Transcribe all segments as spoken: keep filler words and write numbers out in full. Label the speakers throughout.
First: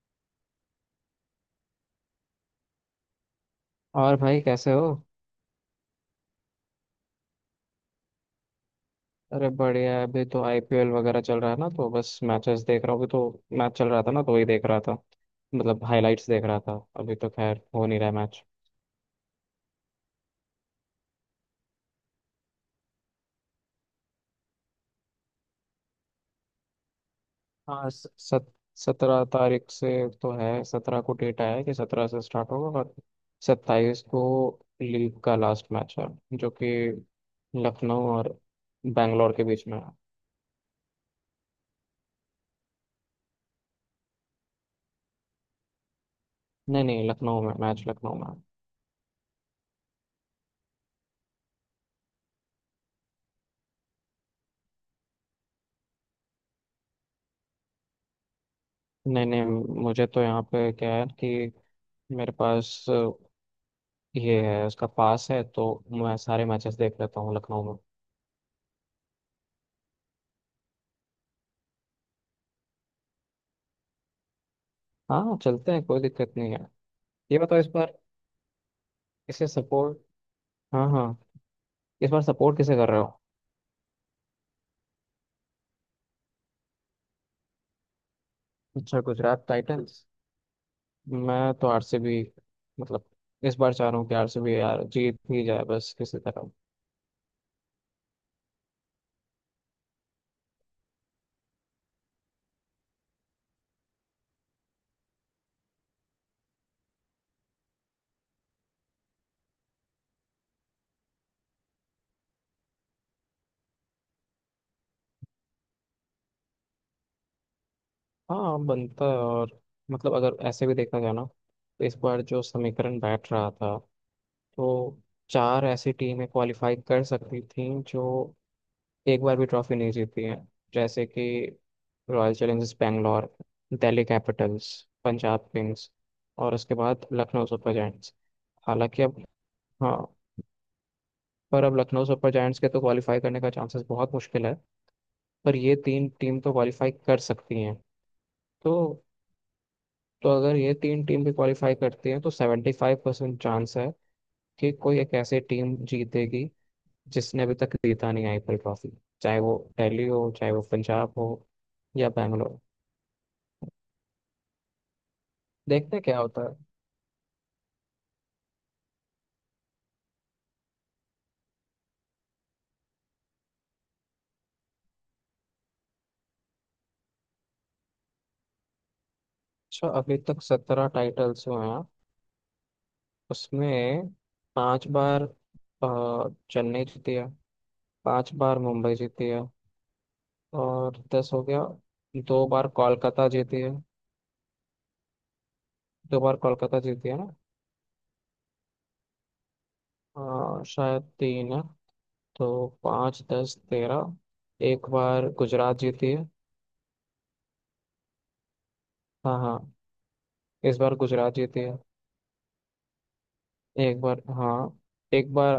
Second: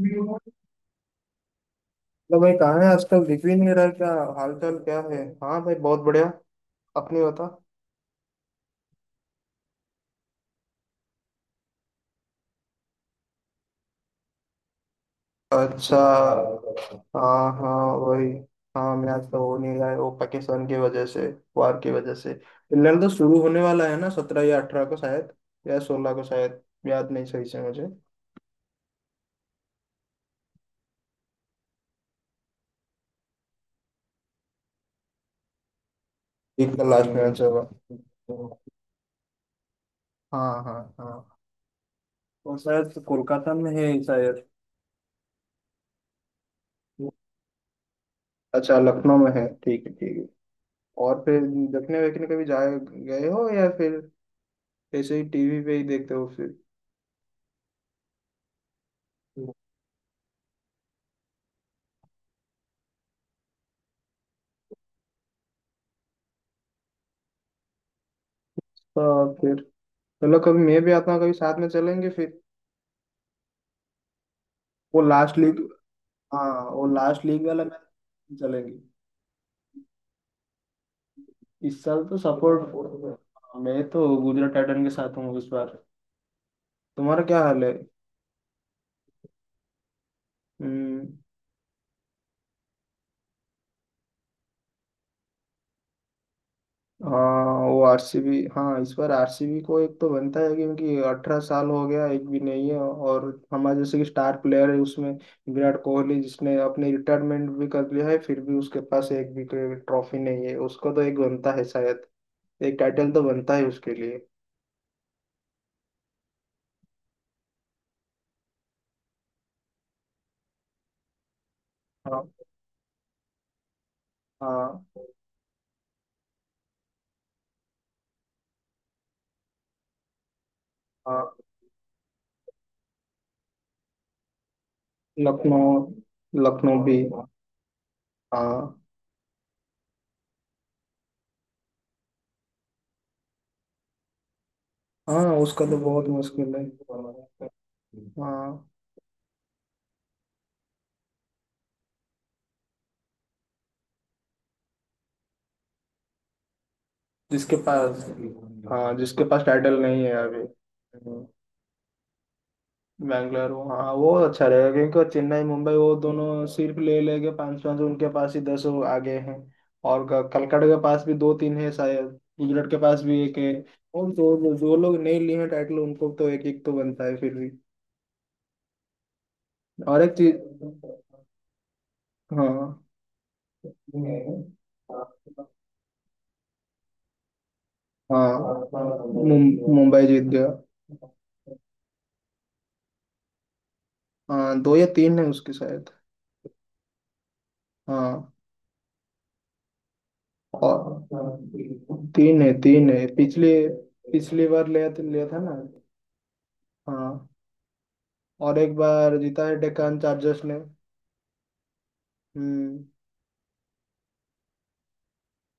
Speaker 1: मतलब, भाई कहाँ है आजकल? दिख भी नहीं रहा है, क्या?
Speaker 2: और भाई
Speaker 1: हाल
Speaker 2: कैसे
Speaker 1: चाल
Speaker 2: हो?
Speaker 1: क्या है? हाँ भाई, बहुत बढ़िया। अपनी बता।
Speaker 2: अरे बढ़िया है, अभी तो आईपीएल वगैरह चल रहा है ना, तो बस मैचेस देख रहा हूँ। अभी तो मैच चल रहा था ना, तो वही देख रहा था। मतलब
Speaker 1: अच्छा।
Speaker 2: हाइलाइट्स देख रहा था, अभी तो
Speaker 1: हाँ
Speaker 2: खैर
Speaker 1: हाँ,
Speaker 2: हो नहीं रहा
Speaker 1: वही।
Speaker 2: मैच।
Speaker 1: हाँ, मैं आज तो हो नहीं रहा है वो पाकिस्तान की वजह से, वार की वजह से। लड़ तो शुरू होने वाला है ना? सत्रह या अठारह को शायद, या सोलह को शायद। याद नहीं सही से मुझे।
Speaker 2: हाँ, स- सत सत्रह तारीख से। तो है, सत्रह को डेट आया है कि सत्रह से स्टार्ट होगा, और सत्ताईस को लीग का लास्ट मैच है, जो कि
Speaker 1: एक का लास्ट मैच होगा।
Speaker 2: लखनऊ और बैंगलोर के बीच में है।
Speaker 1: हाँ हाँ हाँ, वो शायद तो कोलकाता में है शायद।
Speaker 2: नहीं नहीं, लखनऊ में मैच, लखनऊ में है।
Speaker 1: अच्छा, लखनऊ में है। ठीक है ठीक है। और फिर देखने वेखने कभी जाए गए हो, या फिर ऐसे ही टीवी पे ही देखते हो फिर?
Speaker 2: नहीं नहीं, मुझे तो यहाँ पे क्या है कि मेरे पास ये है, उसका पास है, तो मैं सारे मैचेस देख लेता हूँ लखनऊ में।
Speaker 1: तो फिर चलो, कभी मैं भी आता हूँ, कभी साथ में चलेंगे फिर। वो
Speaker 2: हाँ,
Speaker 1: लास्ट लीग।
Speaker 2: चलते हैं, कोई दिक्कत नहीं है।
Speaker 1: हाँ, वो लास्ट
Speaker 2: ये
Speaker 1: लीग
Speaker 2: बताओ,
Speaker 1: वाला
Speaker 2: इस बार
Speaker 1: मैच चलेंगे।
Speaker 2: इसे सपोर्ट। हाँ हाँ,
Speaker 1: इस साल
Speaker 2: इस
Speaker 1: तो
Speaker 2: बार सपोर्ट किसे कर रहे हो?
Speaker 1: सपोर्ट। मैं तो गुजरात टाइटन के साथ हूँ इस बार। तुम्हारा क्या हाल है?
Speaker 2: अच्छा, गुजरात टाइटंस।
Speaker 1: हम्म।
Speaker 2: मैं तो आरसीबी, मतलब इस बार चाह रहा हूँ कि आरसीबी यार जीत ही जाए बस किसी तरह।
Speaker 1: हाँ, वो आरसीबी। हाँ, इस बार आरसीबी को एक तो बनता है क्योंकि अठारह साल हो गया, एक भी नहीं है। और हमारे जैसे कि स्टार प्लेयर है उसमें, विराट कोहली, जिसने अपने रिटायरमेंट भी कर लिया है, फिर भी उसके पास एक भी ट्रॉफी नहीं है। उसको तो एक बनता है शायद। एक टाइटल तो बनता है उसके लिए।
Speaker 2: हाँ, बनता है। और मतलब अगर ऐसे भी देखा जाए ना, तो इस बार जो
Speaker 1: हाँ
Speaker 2: समीकरण बैठ रहा था,
Speaker 1: हाँ
Speaker 2: तो चार ऐसी टीमें क्वालिफाई कर सकती थी जो एक बार भी ट्रॉफी नहीं जीती हैं, जैसे कि
Speaker 1: हाँ।
Speaker 2: Royal Challengers Bangalore, Delhi Capitals, Punjab
Speaker 1: Lucknow.
Speaker 2: Kings, और उसके
Speaker 1: लखनऊ भी।
Speaker 2: बाद लखनऊ सुपर जायंट्स।
Speaker 1: हाँ।
Speaker 2: हालांकि अब, हाँ, पर अब लखनऊ सुपर जायंट्स के तो क्वालिफाई करने का चांसेस बहुत मुश्किल है।
Speaker 1: हाँ,
Speaker 2: पर
Speaker 1: उसका
Speaker 2: ये
Speaker 1: तो बहुत
Speaker 2: तीन टीम तो
Speaker 1: मुश्किल है।
Speaker 2: क्वालिफाई कर सकती हैं।
Speaker 1: हाँ,
Speaker 2: तो तो अगर ये तीन टीम भी क्वालिफाई करती हैं तो सेवेंटी फाइव परसेंट चांस है कि कोई एक ऐसी टीम जीतेगी जिसने अभी
Speaker 1: जिसके
Speaker 2: तक
Speaker 1: पास।
Speaker 2: जीता नहीं आईपीएल ट्रॉफी।
Speaker 1: हाँ, जिसके
Speaker 2: चाहे
Speaker 1: पास
Speaker 2: वो
Speaker 1: टाइटल नहीं
Speaker 2: दिल्ली
Speaker 1: है
Speaker 2: हो,
Speaker 1: अभी।
Speaker 2: चाहे वो पंजाब हो, या बैंगलोर।
Speaker 1: बैंगलोर, हाँ वो अच्छा रहेगा क्योंकि वो चेन्नई, मुंबई, वो
Speaker 2: देखते हैं क्या होता
Speaker 1: दोनों
Speaker 2: है।
Speaker 1: सिर्फ ले लेके पाँच पाँच, उनके पास ही दस, वो आगे हैं। और क- कलकत्ता के पास भी दो तीन है शायद। गुजरात के पास भी एक है। और जो जो जो लोग नहीं लिए हैं टाइटल उनको तो एक एक तो बनता है फिर भी।
Speaker 2: अच्छा,
Speaker 1: और एक
Speaker 2: अभी तक सत्रह
Speaker 1: चीज।
Speaker 2: टाइटल्स हुए हैं।
Speaker 1: हाँ।
Speaker 2: उसमें पांच बार अ, चेन्नई जीती है,
Speaker 1: हाँ,
Speaker 2: पांच बार मुंबई जीती है,
Speaker 1: मुं- मुंबई जीत गया।
Speaker 2: और दस हो गया। दो बार कोलकाता जीती है।
Speaker 1: हाँ, दो या तीन है उसके शायद।
Speaker 2: दो बार कोलकाता जीती है ना?
Speaker 1: हाँ,
Speaker 2: अ, शायद
Speaker 1: और
Speaker 2: तीन है।
Speaker 1: तीन
Speaker 2: तो
Speaker 1: है तीन है
Speaker 2: पाँच,
Speaker 1: पिछली
Speaker 2: दस, तेरह।
Speaker 1: पिछली बार
Speaker 2: एक
Speaker 1: लिया था लिया
Speaker 2: बार
Speaker 1: था ना।
Speaker 2: गुजरात जीती है।
Speaker 1: हाँ, और एक बार
Speaker 2: हाँ
Speaker 1: जीता है
Speaker 2: हाँ,
Speaker 1: डेक्कन चार्जर्स ने।
Speaker 2: इस बार गुजरात जीती है।
Speaker 1: हम्म।
Speaker 2: एक बार, हाँ, एक बार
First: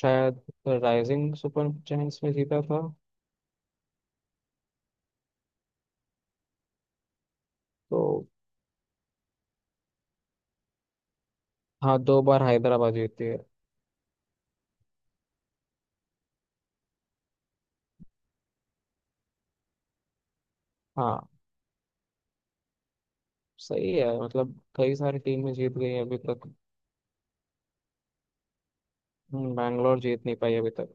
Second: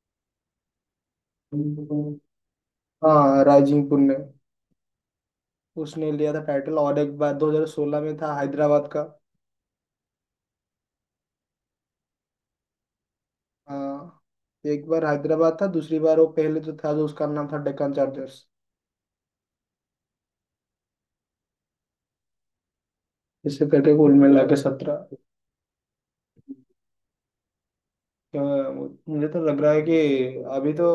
Speaker 2: शायद राइजिंग सुपर जायंट्स में जीता था।
Speaker 1: हाँ, राइजिंग पुन ने उसने लिया था टाइटल। और एक बार दो हज़ार सोलह में
Speaker 2: तो
Speaker 1: था हैदराबाद का।
Speaker 2: हाँ, दो बार हैदराबाद जीती है।
Speaker 1: हाँ, एक बार हैदराबाद था, दूसरी बार वो पहले जो था, जो उसका नाम था, डेक्कन चार्जर्स।
Speaker 2: हाँ,
Speaker 1: इससे
Speaker 2: सही
Speaker 1: पहले
Speaker 2: है,
Speaker 1: कुल मिला
Speaker 2: मतलब
Speaker 1: के
Speaker 2: कई
Speaker 1: सत्रह।
Speaker 2: सारी टीमें जीत गई हैं अभी तक।
Speaker 1: तो मुझे तो
Speaker 2: हम्म,
Speaker 1: लग रहा है कि।
Speaker 2: बैंगलोर जीत नहीं पाई अभी
Speaker 1: अभी तो
Speaker 2: तक।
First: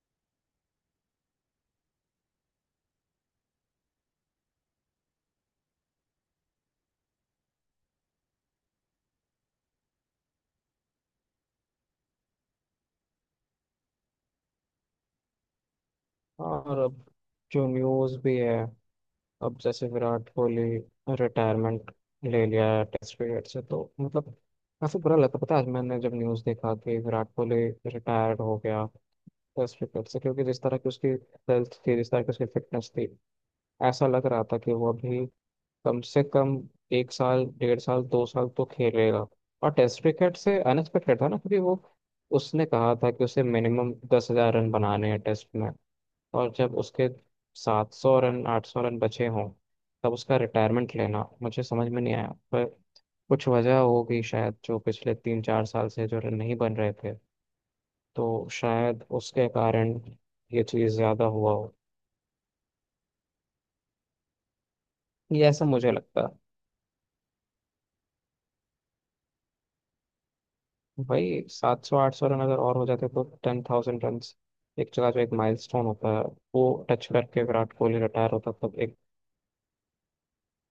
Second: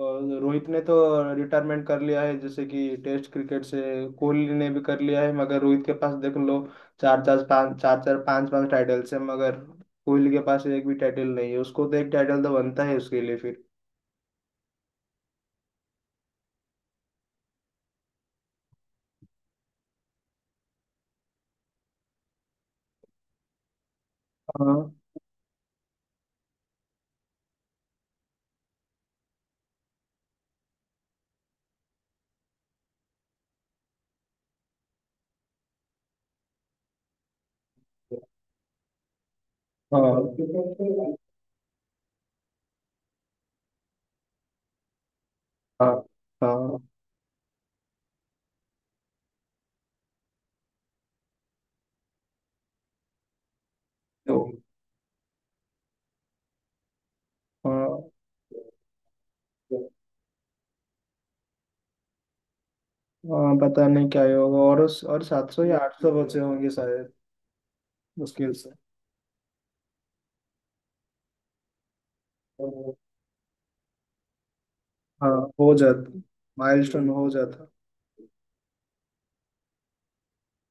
Speaker 1: अ, रोहित ने तो रिटायरमेंट कर लिया है जैसे कि टेस्ट क्रिकेट से। कोहली ने भी कर लिया है, मगर रोहित के पास देख लो, चार चार पाँच, चार चार पाँच पाँच टाइटल्स है। मगर कोहली के पास एक भी टाइटल नहीं है। उसको तो एक टाइटल तो बनता है उसके लिए फिर।
Speaker 2: और अब जो न्यूज़ भी है, अब जैसे विराट कोहली रिटायरमेंट ले लिया है टेस्ट क्रिकेट से, तो मतलब
Speaker 1: हाँ
Speaker 2: काफी बुरा लगता, पता है, आज मैंने जब न्यूज़ देखा कि विराट कोहली रिटायर्ड हो गया टेस्ट क्रिकेट से, क्योंकि जिस तरह की उसकी हेल्थ थी, जिस तरह की उसकी फिटनेस थी, ऐसा लग रहा था कि वो अभी कम से कम एक साल, डेढ़ साल, दो साल तो खेलेगा। और टेस्ट क्रिकेट से
Speaker 1: हाँ
Speaker 2: अनएक्सपेक्टेड था ना, क्योंकि वो उसने कहा था कि उसे मिनिमम दस हजार रन बनाने हैं टेस्ट में।
Speaker 1: हाँ
Speaker 2: और जब
Speaker 1: हाँ,
Speaker 2: उसके सात सौ रन, आठ सौ रन बचे हों, तब उसका रिटायरमेंट लेना मुझे समझ में नहीं आया, पर कुछ वजह होगी
Speaker 1: तो
Speaker 2: शायद, जो पिछले तीन चार साल से जो रन नहीं बन रहे थे,
Speaker 1: हाँ।
Speaker 2: तो शायद उसके कारण ये चीज़ ज़्यादा हुआ हो,
Speaker 1: हाँ, पता नहीं क्या ही होगा। और उस और
Speaker 2: ये
Speaker 1: सात सौ
Speaker 2: ऐसा
Speaker 1: या
Speaker 2: मुझे
Speaker 1: आठ सौ
Speaker 2: लगता है।
Speaker 1: बचे होंगे शायद। मुश्किल
Speaker 2: भाई, सात सौ आठ सौ रन अगर और हो
Speaker 1: से।
Speaker 2: जाते तो टेन थाउजेंड रन, एक जगह जो
Speaker 1: हाँ,
Speaker 2: एक
Speaker 1: हो
Speaker 2: माइलस्टोन होता
Speaker 1: जाता।
Speaker 2: है, वो टच
Speaker 1: माइलस्टोन हो
Speaker 2: करके
Speaker 1: जाता।
Speaker 2: विराट कोहली रिटायर होता, तब एक।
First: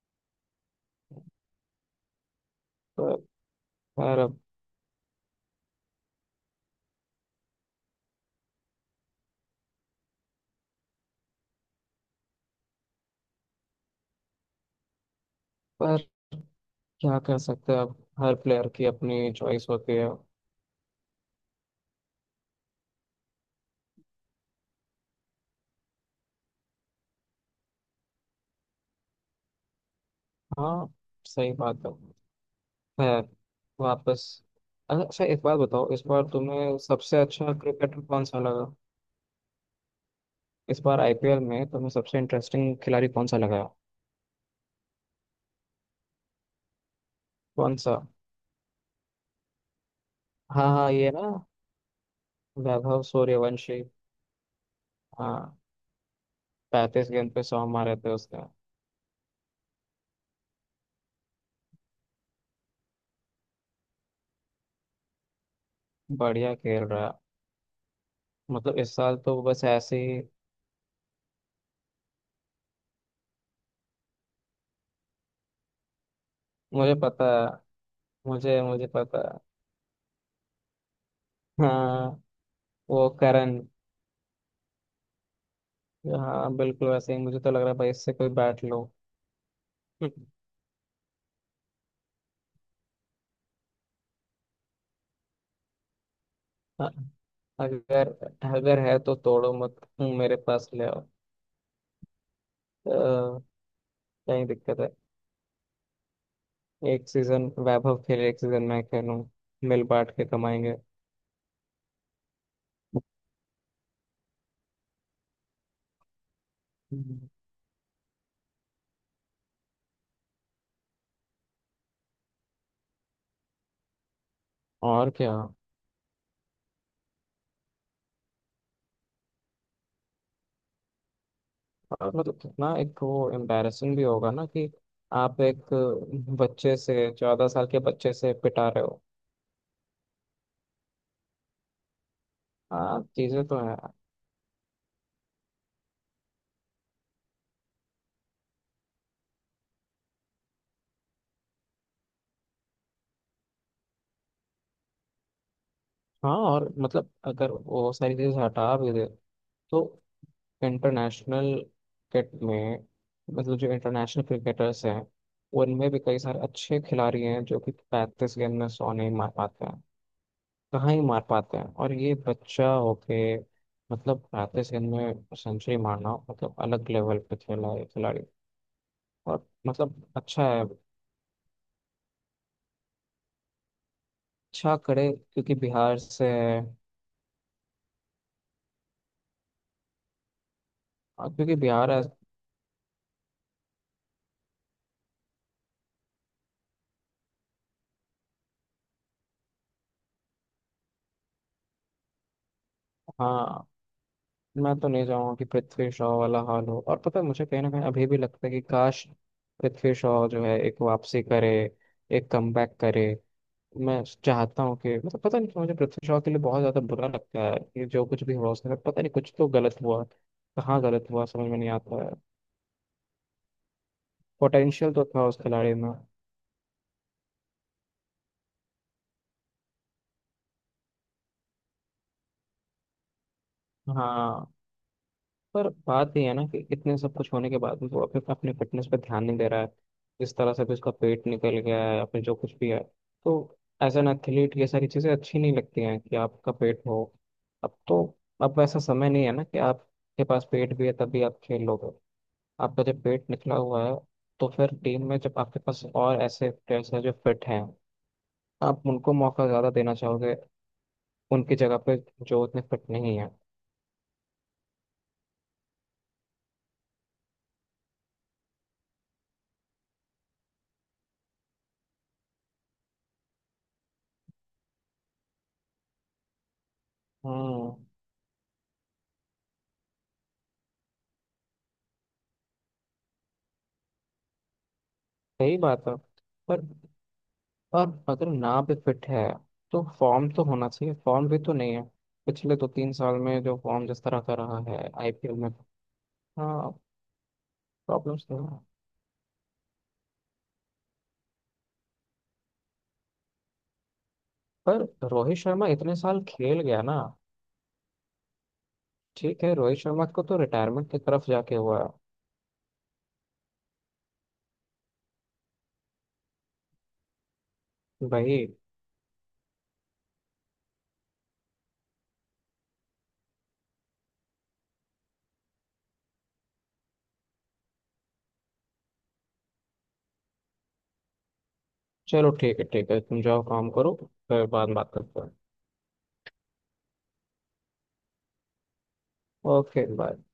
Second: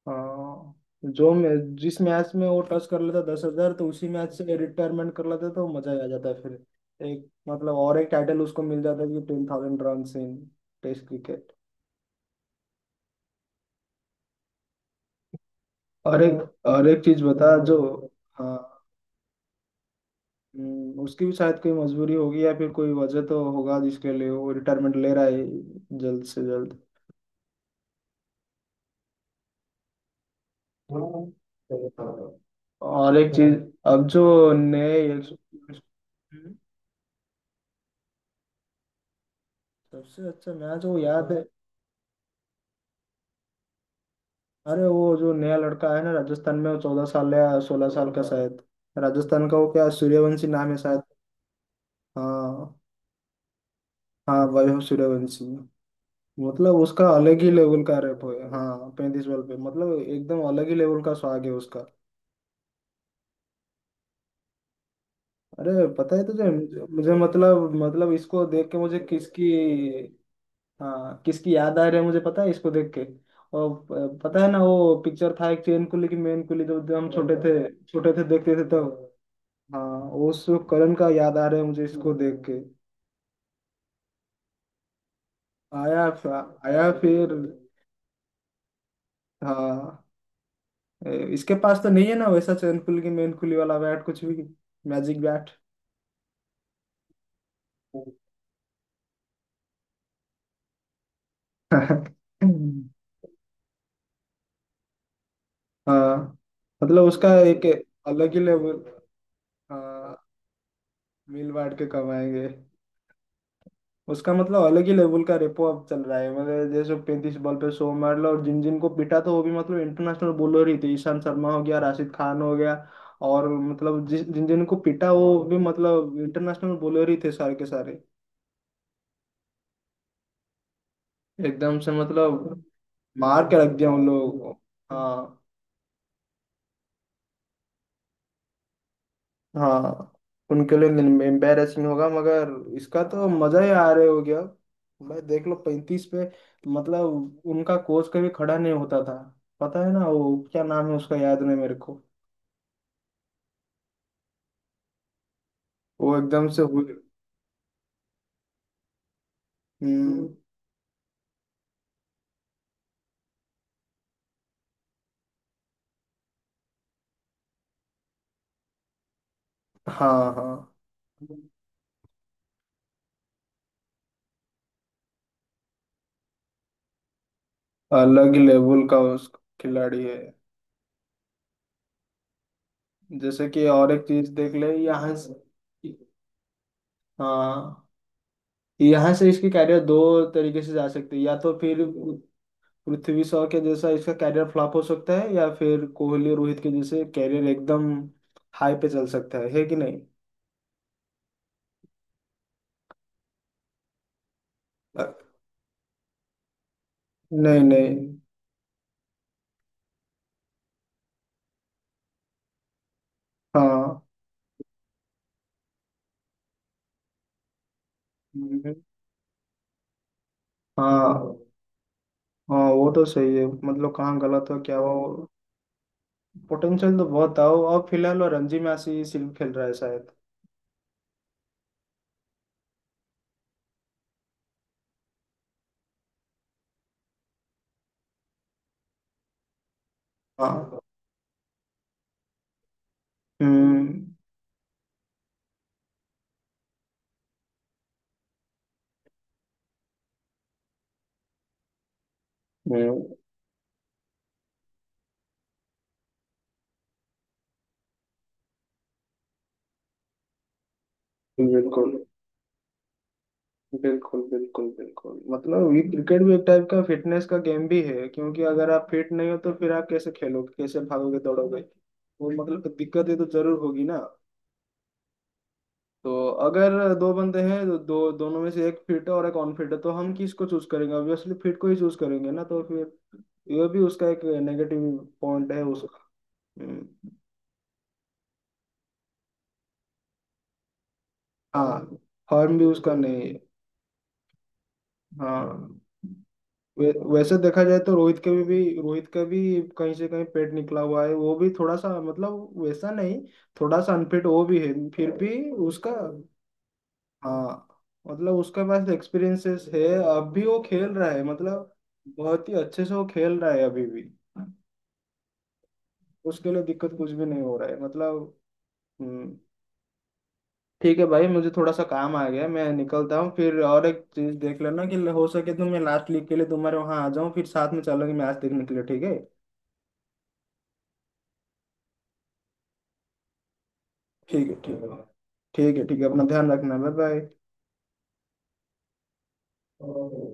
Speaker 1: हाँ, जो मैं, जिस मैच में वो टच कर लेता दस हजार तो उसी
Speaker 2: पर
Speaker 1: मैच से रिटायरमेंट कर लेता तो मजा ही आ जाता फिर। एक मतलब और एक टाइटल उसको मिल जाता कि ten thousand run in test cricket.
Speaker 2: पर
Speaker 1: और एक और एक
Speaker 2: क्या
Speaker 1: चीज
Speaker 2: कर
Speaker 1: बता
Speaker 2: सकते
Speaker 1: जो।
Speaker 2: हैं अब, हर
Speaker 1: हाँ।
Speaker 2: प्लेयर की अपनी चॉइस होती है।
Speaker 1: हम्म, उसकी भी शायद कोई मजबूरी होगी या फिर कोई वजह तो होगा जिसके लिए वो रिटायरमेंट ले रहा है जल्द से जल्द।
Speaker 2: हाँ, सही बात है।
Speaker 1: और
Speaker 2: खैर,
Speaker 1: एक चीज। अब जो
Speaker 2: वापस।
Speaker 1: नए।
Speaker 2: अरे, अच्छा, एक बात बताओ, इस बार तुम्हें सबसे अच्छा क्रिकेटर कौन सा लगा?
Speaker 1: सबसे अच्छा
Speaker 2: इस
Speaker 1: मैच तो वो
Speaker 2: बार
Speaker 1: याद
Speaker 2: आईपीएल
Speaker 1: है।
Speaker 2: में तुम्हें सबसे इंटरेस्टिंग खिलाड़ी कौन सा लगा?
Speaker 1: अरे, वो जो नया लड़का है ना राजस्थान में, वो चौदह साल या
Speaker 2: कौन
Speaker 1: सोलह
Speaker 2: सा?
Speaker 1: साल का शायद। राजस्थान का वो क्या सूर्यवंशी
Speaker 2: हाँ
Speaker 1: नाम है
Speaker 2: हाँ,
Speaker 1: शायद।
Speaker 2: ये ना,
Speaker 1: हाँ।
Speaker 2: वैभव सूर्यवंशी।
Speaker 1: हाँ, वैभव सूर्यवंशी।
Speaker 2: हाँ,
Speaker 1: मतलब उसका
Speaker 2: पैंतीस गेंद
Speaker 1: अलग
Speaker 2: पे
Speaker 1: ही
Speaker 2: सौ
Speaker 1: लेवल
Speaker 2: मारे
Speaker 1: का
Speaker 2: थे
Speaker 1: रैप
Speaker 2: उसने।
Speaker 1: है। हाँ पैंतीस बॉल पे, मतलब एकदम अलग ही लेवल का स्वाग है उसका। अरे। पता है तुझे,
Speaker 2: बढ़िया खेल
Speaker 1: मुझे
Speaker 2: रहा है।
Speaker 1: मुझे मतलब मतलब इसको देख के
Speaker 2: मतलब इस
Speaker 1: मुझे
Speaker 2: साल तो वो
Speaker 1: किसकी।
Speaker 2: बस ऐसे ही।
Speaker 1: हाँ, किसकी याद आ रही है मुझे पता है इसको देख के। और प- पता है ना वो पिक्चर था एक चेन कुली की मेन कुली, जब जब
Speaker 2: मुझे
Speaker 1: हम
Speaker 2: पता
Speaker 1: छोटे
Speaker 2: है,
Speaker 1: थे छोटे थे देखते
Speaker 2: मुझे
Speaker 1: थे
Speaker 2: मुझे
Speaker 1: तब।
Speaker 2: पता है।
Speaker 1: हाँ। उस करण का याद आ रहा है मुझे इसको
Speaker 2: हाँ,
Speaker 1: देख के।
Speaker 2: वो करण।
Speaker 1: आया।
Speaker 2: हाँ, बिल्कुल
Speaker 1: आया
Speaker 2: वैसे ही
Speaker 1: फिर।
Speaker 2: मुझे तो लग रहा है, भाई, इससे कोई बैट लो।
Speaker 1: हाँ। ए, इसके पास तो नहीं है ना वैसा चैनकुल की मेनकुली वाला बैट, कुछ भी मैजिक बैट।
Speaker 2: हाँ, अगर अगर है तो तोड़ो मत, मेरे पास ले आओ। अ, कहीं दिक्कत है।
Speaker 1: हाँ, मतलब
Speaker 2: एक
Speaker 1: उसका
Speaker 2: सीजन
Speaker 1: एक
Speaker 2: वैभव खेले,
Speaker 1: अलग
Speaker 2: एक
Speaker 1: ही
Speaker 2: सीजन
Speaker 1: लेवल।
Speaker 2: मैं खेलूं, मिल बांट
Speaker 1: हाँ,
Speaker 2: के कमाएंगे।
Speaker 1: मिल बांट के कमाएंगे। उसका मतलब अलग ही लेवल का रेपो अब चल रहा है। मतलब जैसे
Speaker 2: हम्म।
Speaker 1: पैंतीस बॉल पे सौ मार लो, और जिन जिन को पिटा तो वो भी मतलब इंटरनेशनल बॉलर ही थे, ईशांत शर्मा हो गया, राशिद खान हो गया। और मतलब जिस जिन जिन को
Speaker 2: और
Speaker 1: पिटा
Speaker 2: क्या?
Speaker 1: वो भी मतलब इंटरनेशनल बॉलर ही थे सारे के सारे, एकदम से
Speaker 2: और मतलब
Speaker 1: मतलब
Speaker 2: कितना एक वो
Speaker 1: मार के रख दिया
Speaker 2: एम्बैरेसिंग भी
Speaker 1: उन लोगों
Speaker 2: होगा ना
Speaker 1: को।
Speaker 2: कि आप
Speaker 1: हाँ।
Speaker 2: एक बच्चे से, चौदह साल के बच्चे से पिटा रहे हो।
Speaker 1: हाँ, उनके लिए एम्बेरसिंग होगा मगर इसका
Speaker 2: हाँ,
Speaker 1: तो
Speaker 2: चीजें तो
Speaker 1: मजा ही
Speaker 2: हैं।
Speaker 1: आ रहे हो गया। भाई देख लो पैंतीस पे, मतलब उनका कोच कभी खड़ा नहीं होता था। पता है ना वो क्या नाम है उसका, याद नहीं मेरे को। वो
Speaker 2: हाँ,
Speaker 1: एकदम से
Speaker 2: और
Speaker 1: हुई।
Speaker 2: मतलब अगर वो सारी चीजें हटा भी दे तो
Speaker 1: हम्म।
Speaker 2: इंटरनेशनल क्रिकेट में, मतलब जो इंटरनेशनल क्रिकेटर्स हैं, उनमें भी कई सारे अच्छे खिलाड़ी हैं जो कि पैंतीस गेंद में सौ नहीं मार पाते हैं,
Speaker 1: हाँ हाँ,
Speaker 2: कहाँ ही मार पाते हैं। और ये बच्चा होके मतलब पैंतीस गेंद में सेंचुरी मारना, मतलब अलग लेवल पे खेला है खिलाड़ी।
Speaker 1: अलग ही लेवल का उस
Speaker 2: और
Speaker 1: खिलाड़ी
Speaker 2: मतलब
Speaker 1: है।
Speaker 2: अच्छा है,
Speaker 1: जैसे कि और एक चीज देख ले
Speaker 2: अच्छा करे
Speaker 1: यहाँ से।
Speaker 2: क्योंकि बिहार से है।
Speaker 1: हाँ, यहाँ से इसकी कैरियर दो तरीके से जा सकती है,
Speaker 2: और
Speaker 1: या तो
Speaker 2: क्योंकि
Speaker 1: फिर
Speaker 2: बिहार ऐस-
Speaker 1: पृथ्वी शॉ के जैसा इसका कैरियर फ्लॉप हो सकता है, या फिर कोहली रोहित के जैसे कैरियर एकदम हाई पे चल सकता है। है कि नहीं?
Speaker 2: हाँ, मैं तो
Speaker 1: अ,
Speaker 2: नहीं चाहूंगा कि पृथ्वी शॉ वाला हाल हो, और पता है, मुझे
Speaker 1: नहीं
Speaker 2: कहीं ना कहीं
Speaker 1: नहीं।
Speaker 2: अभी भी लगता है कि काश पृथ्वी शॉ जो है एक वापसी करे, एक कमबैक करे।
Speaker 1: हाँ।
Speaker 2: मैं चाहता हूँ कि मतलब पता नहीं क्यों मुझे पृथ्वी शॉ के लिए बहुत ज्यादा बुरा लगता है कि जो कुछ भी हुआ उसके
Speaker 1: हम्म।
Speaker 2: साथ, पता नहीं, कुछ तो गलत हुआ, कहाँ गलत हुआ
Speaker 1: हाँ
Speaker 2: समझ में नहीं आता है।
Speaker 1: हाँ, वो तो सही है। मतलब कहाँ गलत हो क्या
Speaker 2: पोटेंशियल तो था
Speaker 1: हो।
Speaker 2: उस खिलाड़ी में।
Speaker 1: पोटेंशियल तो बहुत था वो, और फिलहाल वो रणजी मैच ही सिर्फ खेल रहा है शायद।
Speaker 2: हाँ, पर बात ये है ना कि इतने सब कुछ होने के बाद भी वो अपने अपने फिटनेस पे ध्यान नहीं दे रहा है, जिस तरह से भी
Speaker 1: हाँ।
Speaker 2: उसका पेट निकल गया है, अपने जो कुछ भी है, तो
Speaker 1: हम्म।
Speaker 2: एज एन एथलीट ये सारी चीज़ें अच्छी नहीं लगती हैं कि आपका पेट हो। अब तो अब ऐसा समय नहीं है ना कि आपके पास पेट भी है तभी आप खेल लोगे। आपका जब
Speaker 1: हम्म,
Speaker 2: पेट निकला हुआ है तो फिर टीम में जब आपके पास और ऐसे प्लेयर्स हैं जो फिट हैं, आप उनको मौका ज़्यादा देना चाहोगे, उनकी जगह
Speaker 1: बिल्कुल।
Speaker 2: पे जो उतने फिट नहीं है।
Speaker 1: बिल्कुल बिल्कुल बिल्कुल, मतलब ये क्रिकेट भी एक टाइप का फिटनेस का गेम भी है, क्योंकि अगर आप फिट नहीं हो तो फिर आप कैसे खेलोगे, कैसे भागोगे दौड़ोगे। वो मतलब दिक्कत है तो जरूर होगी ना। तो अगर दो बंदे हैं
Speaker 2: हम्म,
Speaker 1: तो दो दोनों में से एक फिट है और एक अनफिट है, तो हम किसको चूज करेंगे? ऑब्वियसली फिट को ही चूज करेंगे ना। तो फिर ये भी उसका एक नेगेटिव पॉइंट
Speaker 2: सही
Speaker 1: है
Speaker 2: बात है।
Speaker 1: उसका।
Speaker 2: पर
Speaker 1: हम्म।
Speaker 2: और अगर ना भी फिट है, तो फॉर्म तो होना चाहिए, फॉर्म भी तो नहीं
Speaker 1: हाँ।
Speaker 2: है। पिछले
Speaker 1: फॉर्म भी
Speaker 2: दो तीन
Speaker 1: उसका
Speaker 2: साल
Speaker 1: नहीं है।
Speaker 2: में जो फॉर्म जिस तरह का रहा है आईपीएल में,
Speaker 1: हाँ।
Speaker 2: हाँ,
Speaker 1: वे- वैसे देखा जाए तो रोहित
Speaker 2: प्रॉब्लम्स
Speaker 1: के
Speaker 2: तो
Speaker 1: भी,
Speaker 2: है।
Speaker 1: भी रोहित का भी कहीं से कहीं पेट निकला हुआ है, वो भी थोड़ा सा मतलब वैसा नहीं, थोड़ा सा अनफिट वो भी
Speaker 2: पर
Speaker 1: है फिर
Speaker 2: रोहित
Speaker 1: भी
Speaker 2: शर्मा
Speaker 1: उसका।
Speaker 2: इतने साल खेल गया ना,
Speaker 1: हाँ, मतलब उसके पास
Speaker 2: ठीक है,
Speaker 1: एक्सपीरियंसेस
Speaker 2: रोहित
Speaker 1: है।
Speaker 2: शर्मा को
Speaker 1: अब
Speaker 2: तो
Speaker 1: भी वो खेल
Speaker 2: रिटायरमेंट की
Speaker 1: रहा है,
Speaker 2: तरफ जाके
Speaker 1: मतलब
Speaker 2: हुआ है।
Speaker 1: बहुत ही अच्छे से वो खेल रहा है अभी भी। उसके लिए दिक्कत कुछ भी नहीं हो रहा है मतलब।
Speaker 2: भाई,
Speaker 1: हम्म। ठीक है भाई, मुझे थोड़ा सा काम आ गया, मैं निकलता हूँ फिर। और एक चीज देख लेना कि हो सके तो मैं लास्ट लीग के लिए तुम्हारे वहाँ आ जाऊँ, फिर साथ में चलेंगे मैच देखने के लिए। ठीक है?
Speaker 2: चलो, ठीक है ठीक है, तुम जाओ काम करो, फिर
Speaker 1: ठीक है
Speaker 2: बाद में
Speaker 1: ठीक
Speaker 2: बात
Speaker 1: है।
Speaker 2: करते हैं।
Speaker 1: ठीक है ठीक है, अपना ध्यान रखना। Bye bye.
Speaker 2: Okay, bye.
Speaker 1: Okay.